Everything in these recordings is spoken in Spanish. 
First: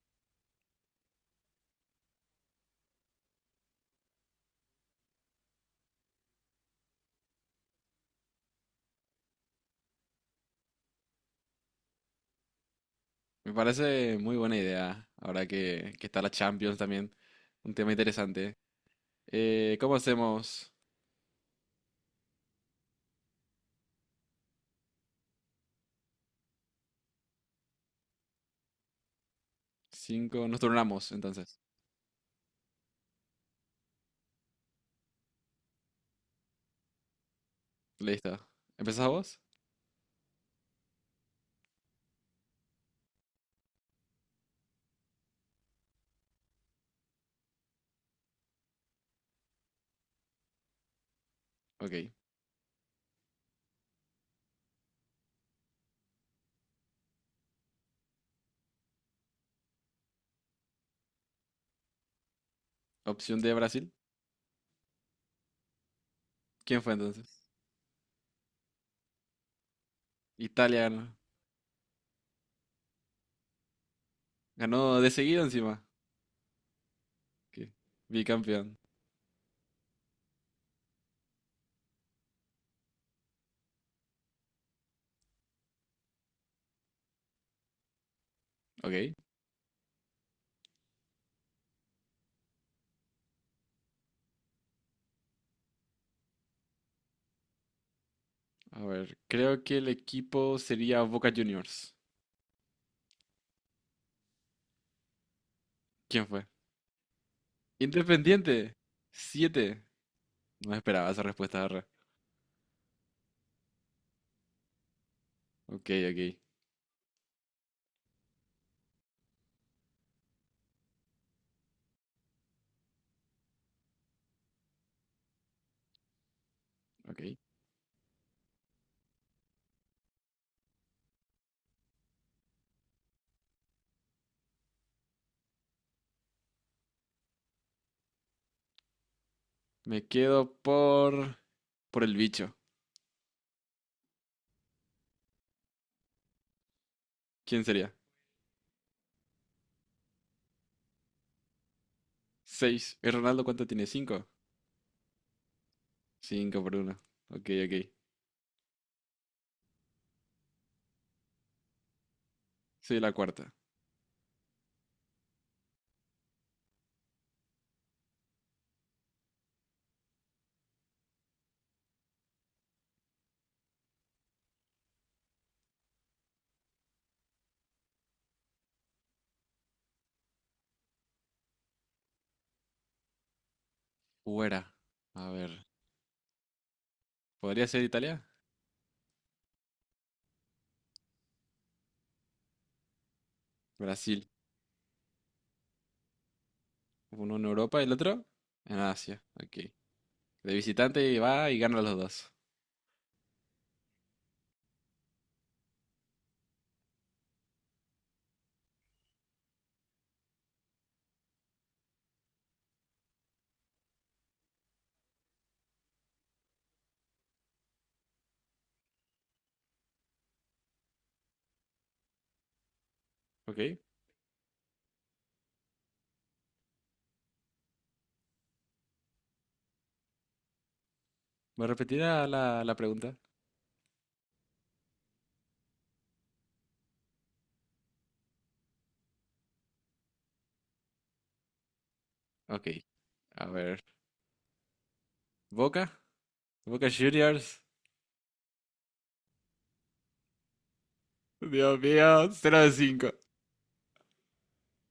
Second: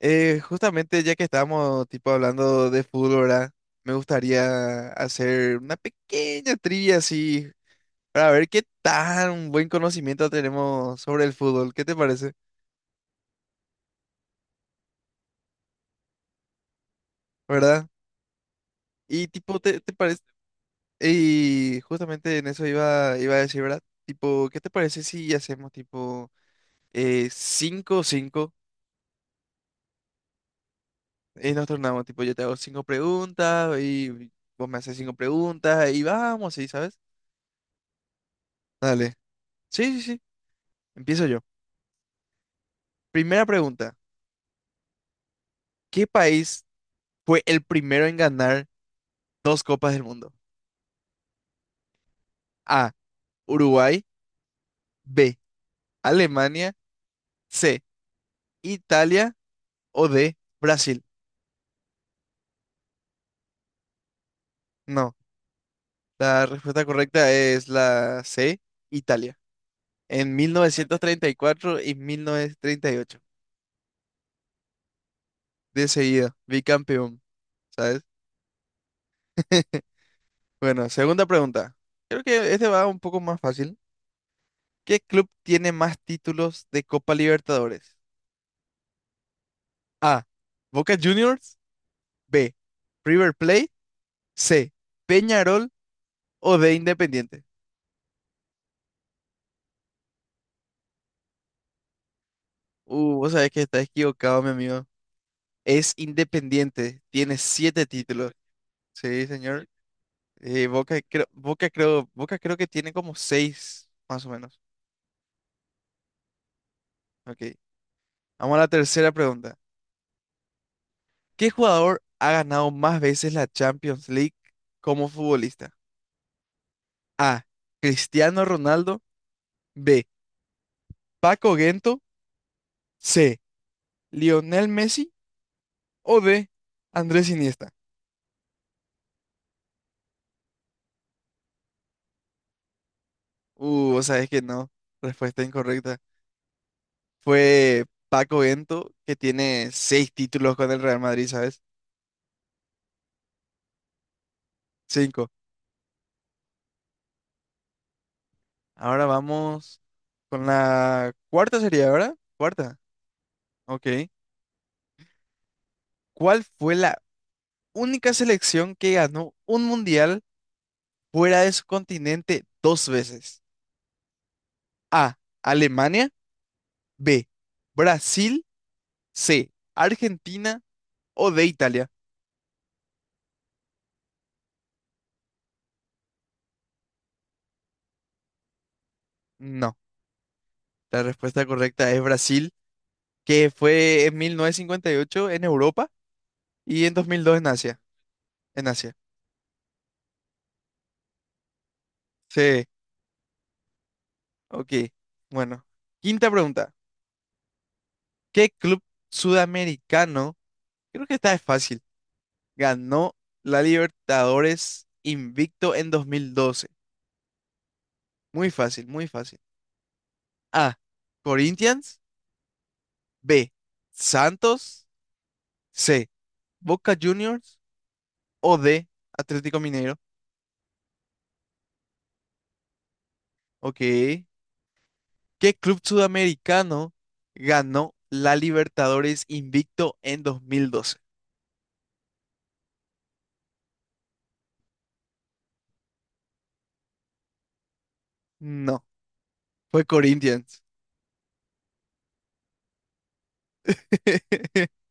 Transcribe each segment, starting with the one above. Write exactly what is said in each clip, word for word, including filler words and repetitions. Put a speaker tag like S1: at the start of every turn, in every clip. S1: Eh, justamente ya que estábamos tipo hablando de fútbol, ¿verdad? Me gustaría hacer una pequeña trivia así para ver qué tan buen conocimiento tenemos sobre el fútbol. ¿Qué te parece?
S2: Me parece muy buena idea, ahora que, que está la Champions también. Un
S1: ¿Verdad?
S2: tema interesante.
S1: Y tipo,
S2: Eh,
S1: ¿te, te
S2: ¿cómo
S1: parece?
S2: hacemos?
S1: Y justamente en eso iba, iba a decir, ¿verdad? Tipo, ¿qué te parece si hacemos tipo eh, cinco cinco
S2: Cinco, nos turnamos
S1: y
S2: entonces.
S1: nos tornamos? Tipo, yo te hago cinco preguntas y vos me haces cinco preguntas y vamos, ¿sí? ¿Sabes?
S2: Listo. ¿Empezás
S1: Dale.
S2: vos?
S1: Sí, sí, sí. Empiezo yo. Primera pregunta, ¿qué país fue el primero en ganar dos Copas del Mundo?
S2: Ok.
S1: A, Uruguay, B, Alemania, C, Italia o D, Brasil.
S2: Opción de Brasil.
S1: No, la
S2: ¿Quién
S1: respuesta
S2: fue
S1: correcta
S2: entonces?
S1: es la C, Italia, en
S2: Italia ganó.
S1: mil novecientos treinta y cuatro y mil novecientos treinta y ocho,
S2: Ganó de seguido encima.
S1: de seguida, bicampeón,
S2: Ok,
S1: ¿sabes?
S2: bicampeón.
S1: Bueno, segunda pregunta. Creo que este va un poco más fácil. ¿Qué club tiene más títulos de Copa Libertadores?
S2: Ok.
S1: A, Boca Juniors. B. River Plate. C. Peñarol o D. Independiente.
S2: A ver, creo que el equipo sería Boca Juniors.
S1: Uh, vos sabés que estás equivocado, mi amigo. Es
S2: ¿Quién fue?
S1: Independiente. Tiene siete títulos.
S2: Independiente.
S1: Sí, señor.
S2: Siete.
S1: Eh,
S2: No
S1: Boca,
S2: esperaba esa
S1: creo,
S2: respuesta,
S1: Boca,
S2: arre.
S1: creo, Boca creo que tiene como seis, más o menos.
S2: Ok, ok,
S1: Ok. Vamos a la tercera pregunta. ¿Qué jugador ha ganado más veces la Champions League como futbolista?
S2: ok.
S1: A. Cristiano Ronaldo. B. Paco Gento. C. Lionel Messi o D. Andrés Iniesta.
S2: Me quedo por. por el bicho.
S1: Uh, vos sabés que no. Respuesta incorrecta.
S2: ¿Quién
S1: Fue
S2: sería?
S1: Paco Bento, que tiene seis títulos con el Real Madrid, ¿sabes?
S2: Seis. ¿Y Ronaldo cuánto tiene? ¿Cinco?
S1: Cinco.
S2: Cinco por uno. Ok, ok.
S1: Ahora vamos con la cuarta sería, ¿verdad? Cuarta.
S2: Soy la cuarta.
S1: Ok. ¿Cuál fue la única selección que ganó un mundial fuera de su continente dos veces? A. Alemania. B. Brasil. C. Argentina o de Italia.
S2: Fuera. A ver. ¿Podría ser Italia?
S1: No. La respuesta correcta es Brasil, que fue en
S2: Brasil.
S1: mil novecientos cincuenta y ocho en Europa y en
S2: Uno
S1: dos mil dos
S2: en
S1: en Asia.
S2: Europa, el otro
S1: En
S2: en
S1: Asia.
S2: Asia. Ok. De visitante va y gana los dos.
S1: Sí, ok. Bueno, quinta pregunta. ¿Qué club sudamericano, creo que esta es fácil, ganó la Libertadores invicto en dos mil doce? Muy fácil, muy fácil. A, Corinthians, B,
S2: Ok.
S1: Santos, C, Boca Juniors o D, Atlético Mineiro.
S2: ¿Me repetirá la, la pregunta?
S1: Ok, ¿qué club sudamericano ganó la Libertadores invicto en dos mil doce?
S2: Ok. A ver. ¿Boca? ¿Boca Juniors?
S1: No, fue Corinthians.
S2: Dios mío, cero de cinco.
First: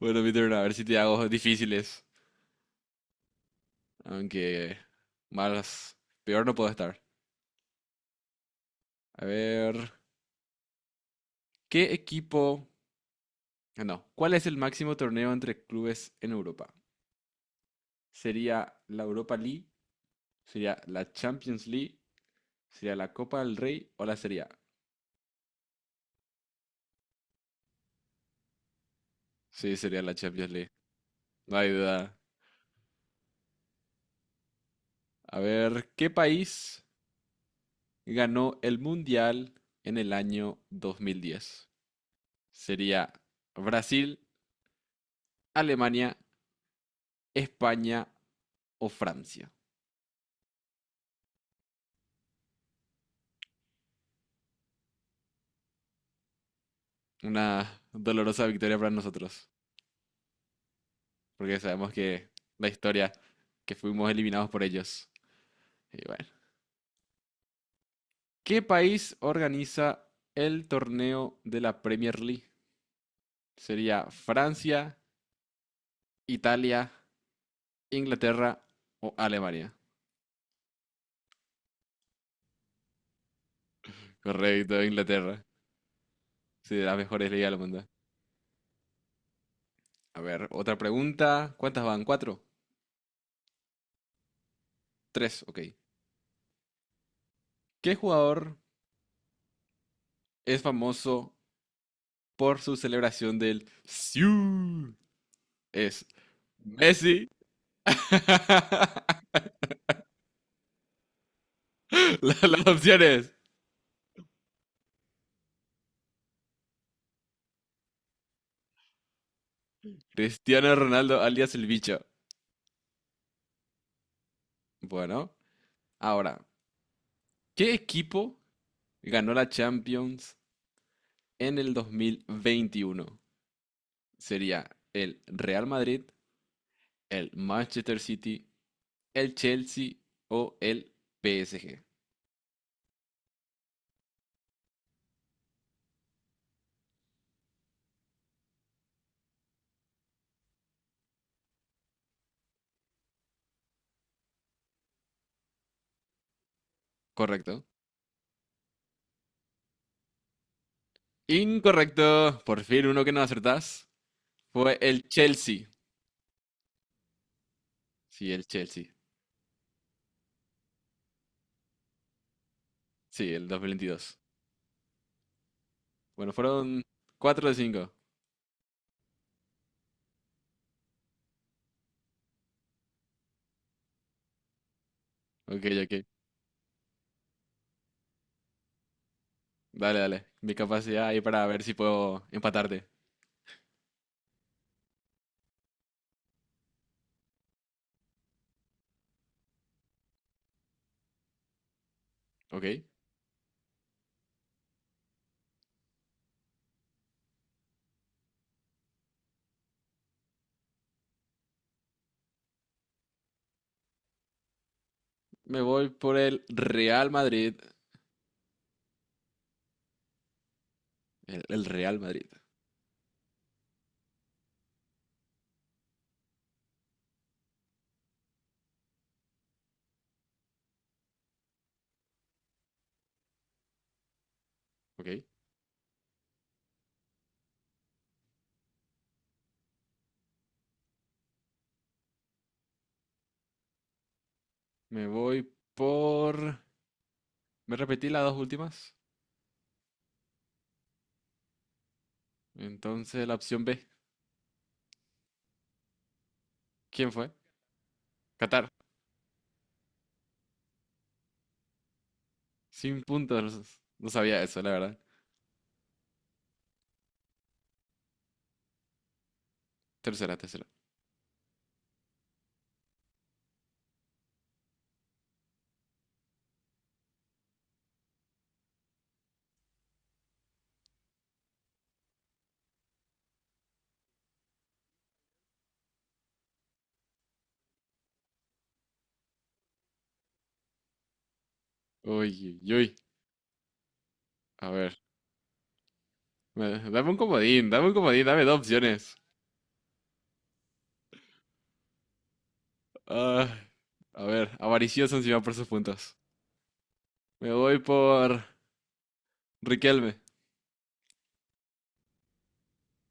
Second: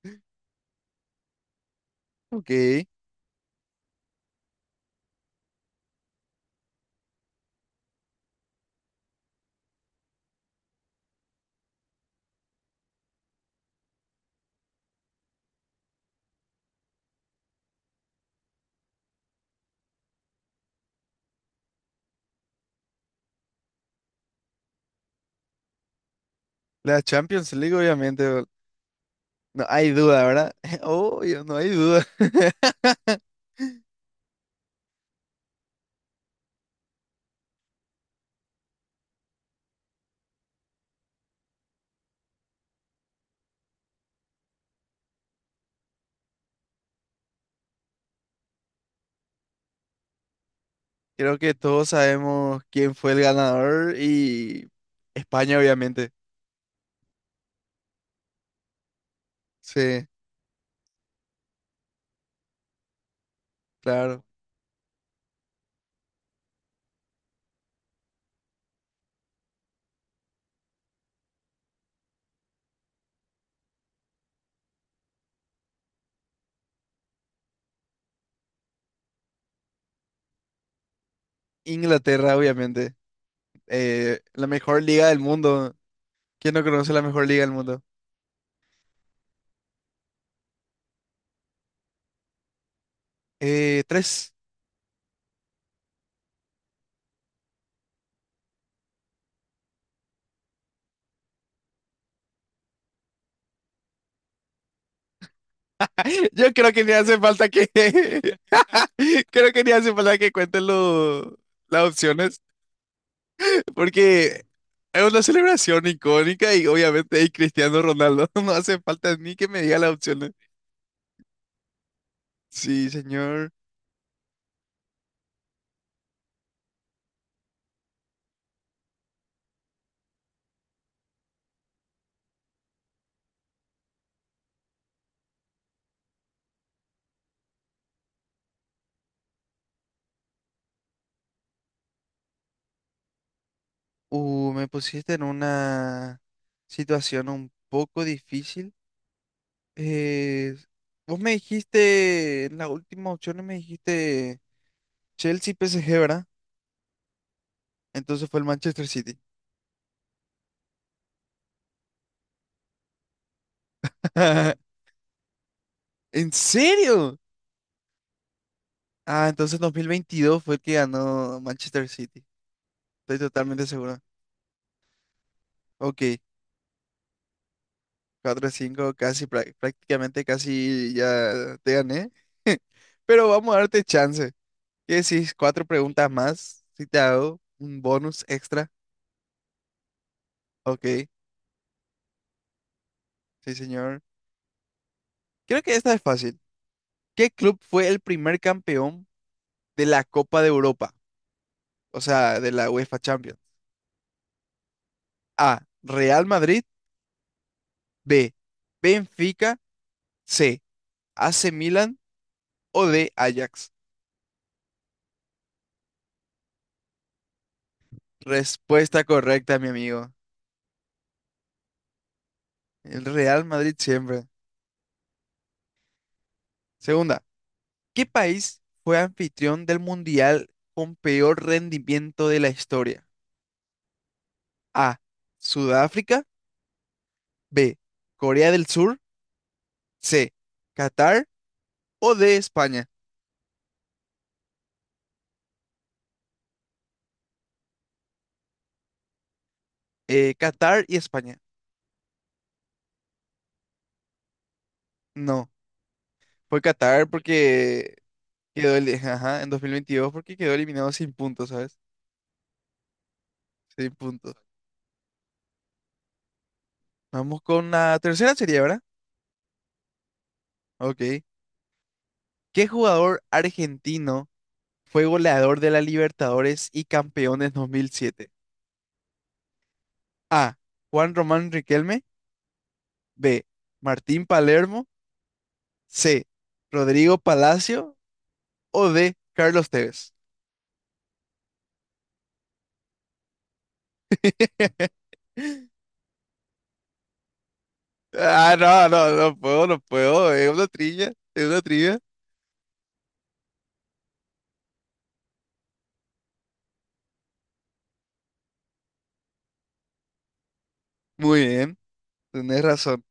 S2: Bueno, mi turno, a ver si te hago difíciles.
S1: Ok,
S2: Aunque más, peor no puedo estar. A ver, ¿qué equipo? Ah, No, ¿Cuál es el máximo torneo entre clubes en Europa? ¿Sería la Europa League? ¿Sería la Champions League? ¿Sería la Copa del Rey o la Serie A?
S1: la Champions League obviamente, bol- no
S2: Sí,
S1: hay
S2: sería la
S1: duda,
S2: Champions
S1: ¿verdad?
S2: League.
S1: Obvio, no
S2: No
S1: hay
S2: hay
S1: duda.
S2: duda. A ver, ¿qué país ganó el Mundial en el año dos mil diez? ¿Sería Brasil, Alemania, España o Francia?
S1: Creo que todos sabemos quién fue el ganador y España obviamente.
S2: Una dolorosa victoria para nosotros,
S1: Sí,
S2: porque sabemos que la historia, que fuimos
S1: claro.
S2: eliminados por ellos. Y bueno. ¿Qué país organiza el torneo de la Premier League? Sería Francia, Italia, Inglaterra o Alemania.
S1: Inglaterra obviamente. Eh, la mejor
S2: Correcto,
S1: liga del
S2: Inglaterra.
S1: mundo. ¿Quién no
S2: Sí, de
S1: conoce
S2: las
S1: la mejor
S2: mejores
S1: liga
S2: ligas
S1: del
S2: del
S1: mundo?
S2: mundo. A ver, otra pregunta. ¿Cuántas van? ¿Cuatro?
S1: Eh, tres.
S2: Tres, ok. ¿Qué jugador es famoso por su celebración del Siu? ¿Es
S1: Yo creo que ni hace
S2: Messi,
S1: falta que, creo que ni hace falta que cuenten lo- las
S2: La-
S1: opciones,
S2: las opciones.
S1: porque es una celebración icónica y obviamente hay Cristiano Ronaldo. No hace falta ni que me diga las opciones.
S2: Cristiano Ronaldo alias el bicho.
S1: Sí, señor.
S2: Bueno, ahora, ¿qué equipo ganó la Champions en el dos mil veintiuno? ¿Sería el Real Madrid, el Manchester City, el Chelsea o el P S G?
S1: Uh, me pusiste en una situación un poco difícil. Eh, Vos me dijiste, en la última opción me dijiste Chelsea P S G, ¿verdad?
S2: ¿Correcto?
S1: Entonces fue el Manchester City.
S2: Incorrecto. Por fin uno que no acertás. Fue el Chelsea.
S1: ¿En serio?
S2: Sí, el Chelsea.
S1: Ah, entonces dos mil veintidós fue el que ganó Manchester City. Estoy
S2: Sí, el
S1: totalmente seguro.
S2: dos mil veintidós.
S1: Ok,
S2: Bueno, fueron cuatro de cinco.
S1: cuatro cinco, casi, prá- prácticamente casi ya te gané. Pero vamos a darte chance. ¿Qué decís? Cuatro
S2: Ok, ok.
S1: preguntas más. Si te hago un bonus extra.
S2: Dale, dale. Mi capacidad
S1: Ok,
S2: ahí para ver si puedo empatarte.
S1: sí, señor. Creo que esta es fácil. ¿Qué club fue el primer campeón de la Copa de Europa? O sea, de
S2: Ok.
S1: la UEFA Champions. A. Real Madrid. B. Benfica. C. A C Milan o D. Ajax.
S2: Me voy por el Real Madrid.
S1: Respuesta correcta, mi amigo.
S2: El, el Real Madrid.
S1: El Real Madrid siempre. Segunda, ¿qué país fue anfitrión del Mundial con peor rendimiento de la historia? A.
S2: Ok.
S1: Sudáfrica. B. Corea del Sur. C. Qatar. O D. España.
S2: Me voy por... Me repetí las dos últimas.
S1: Eh, Qatar y España.
S2: Entonces la opción B.
S1: No, fue Qatar
S2: ¿Quién fue?
S1: porque
S2: Qatar.
S1: quedó el, ajá, en dos mil veintidós porque quedó eliminado sin puntos, ¿sabes?
S2: Sin puntos.
S1: Sin
S2: No
S1: puntos.
S2: sabía eso, la verdad.
S1: Vamos con la tercera serie, ¿verdad?
S2: Tercera, tercera.
S1: Ok. ¿Qué jugador argentino? Fue goleador de la Libertadores y Campeones dos mil siete. A. Juan Román Riquelme. B. Martín Palermo. C. Rodrigo Palacio. O D. Carlos Tevez.
S2: Uy, uy, uy. A ver. me- Dame un comodín. Dame un comodín. Dame
S1: Ah,
S2: dos
S1: no, no,
S2: opciones.
S1: no puedo, no puedo. Es una trivia, es una trivia.
S2: Ah, a ver. Avaricioso encima por sus puntos. Me voy por Riquelme.
S1: Muy bien, tenés razón.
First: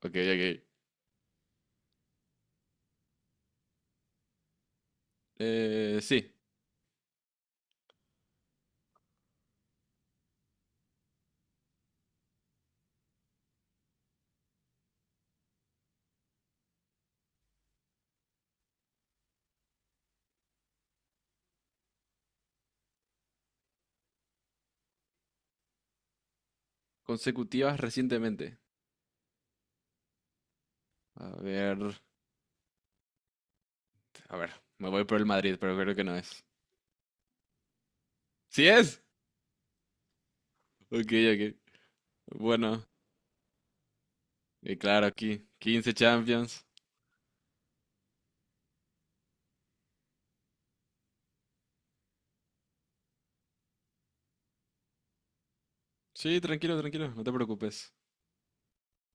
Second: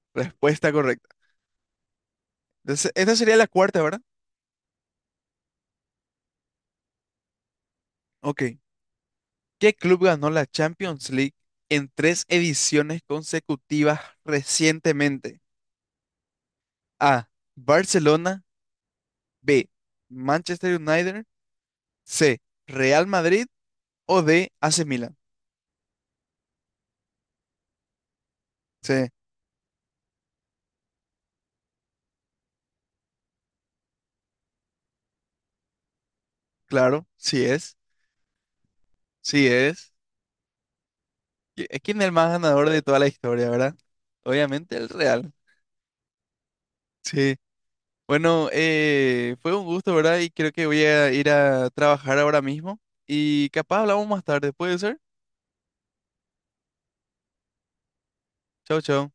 S2: Ok, ok.
S1: Respuesta correcta. Entonces, esta sería la cuarta, ¿verdad?
S2: Eh, sí,
S1: Ok. ¿Qué club ganó la Champions League en tres ediciones consecutivas recientemente? A. Barcelona. B. Manchester United. C. Real Madrid o D. A C Milan.
S2: consecutivas recientemente.
S1: Sí,
S2: A ver, a ver, me voy por el Madrid, pero creo que no es.
S1: claro, sí es.
S2: ¿Sí es?
S1: Sí es.
S2: Ok, ok.
S1: ¿Qui- eh, ¿Quién es el más ganador de
S2: Bueno,
S1: toda la historia, verdad? Obviamente
S2: y
S1: el
S2: claro,
S1: Real.
S2: aquí, quince Champions.
S1: Sí. Bueno, eh, fue un gusto, ¿verdad? Y creo que voy a ir a trabajar ahora mismo. Y capaz hablamos más tarde, ¿puede ser?
S2: Sí, tranquilo, tranquilo, no te preocupes.
S1: Chao, chao.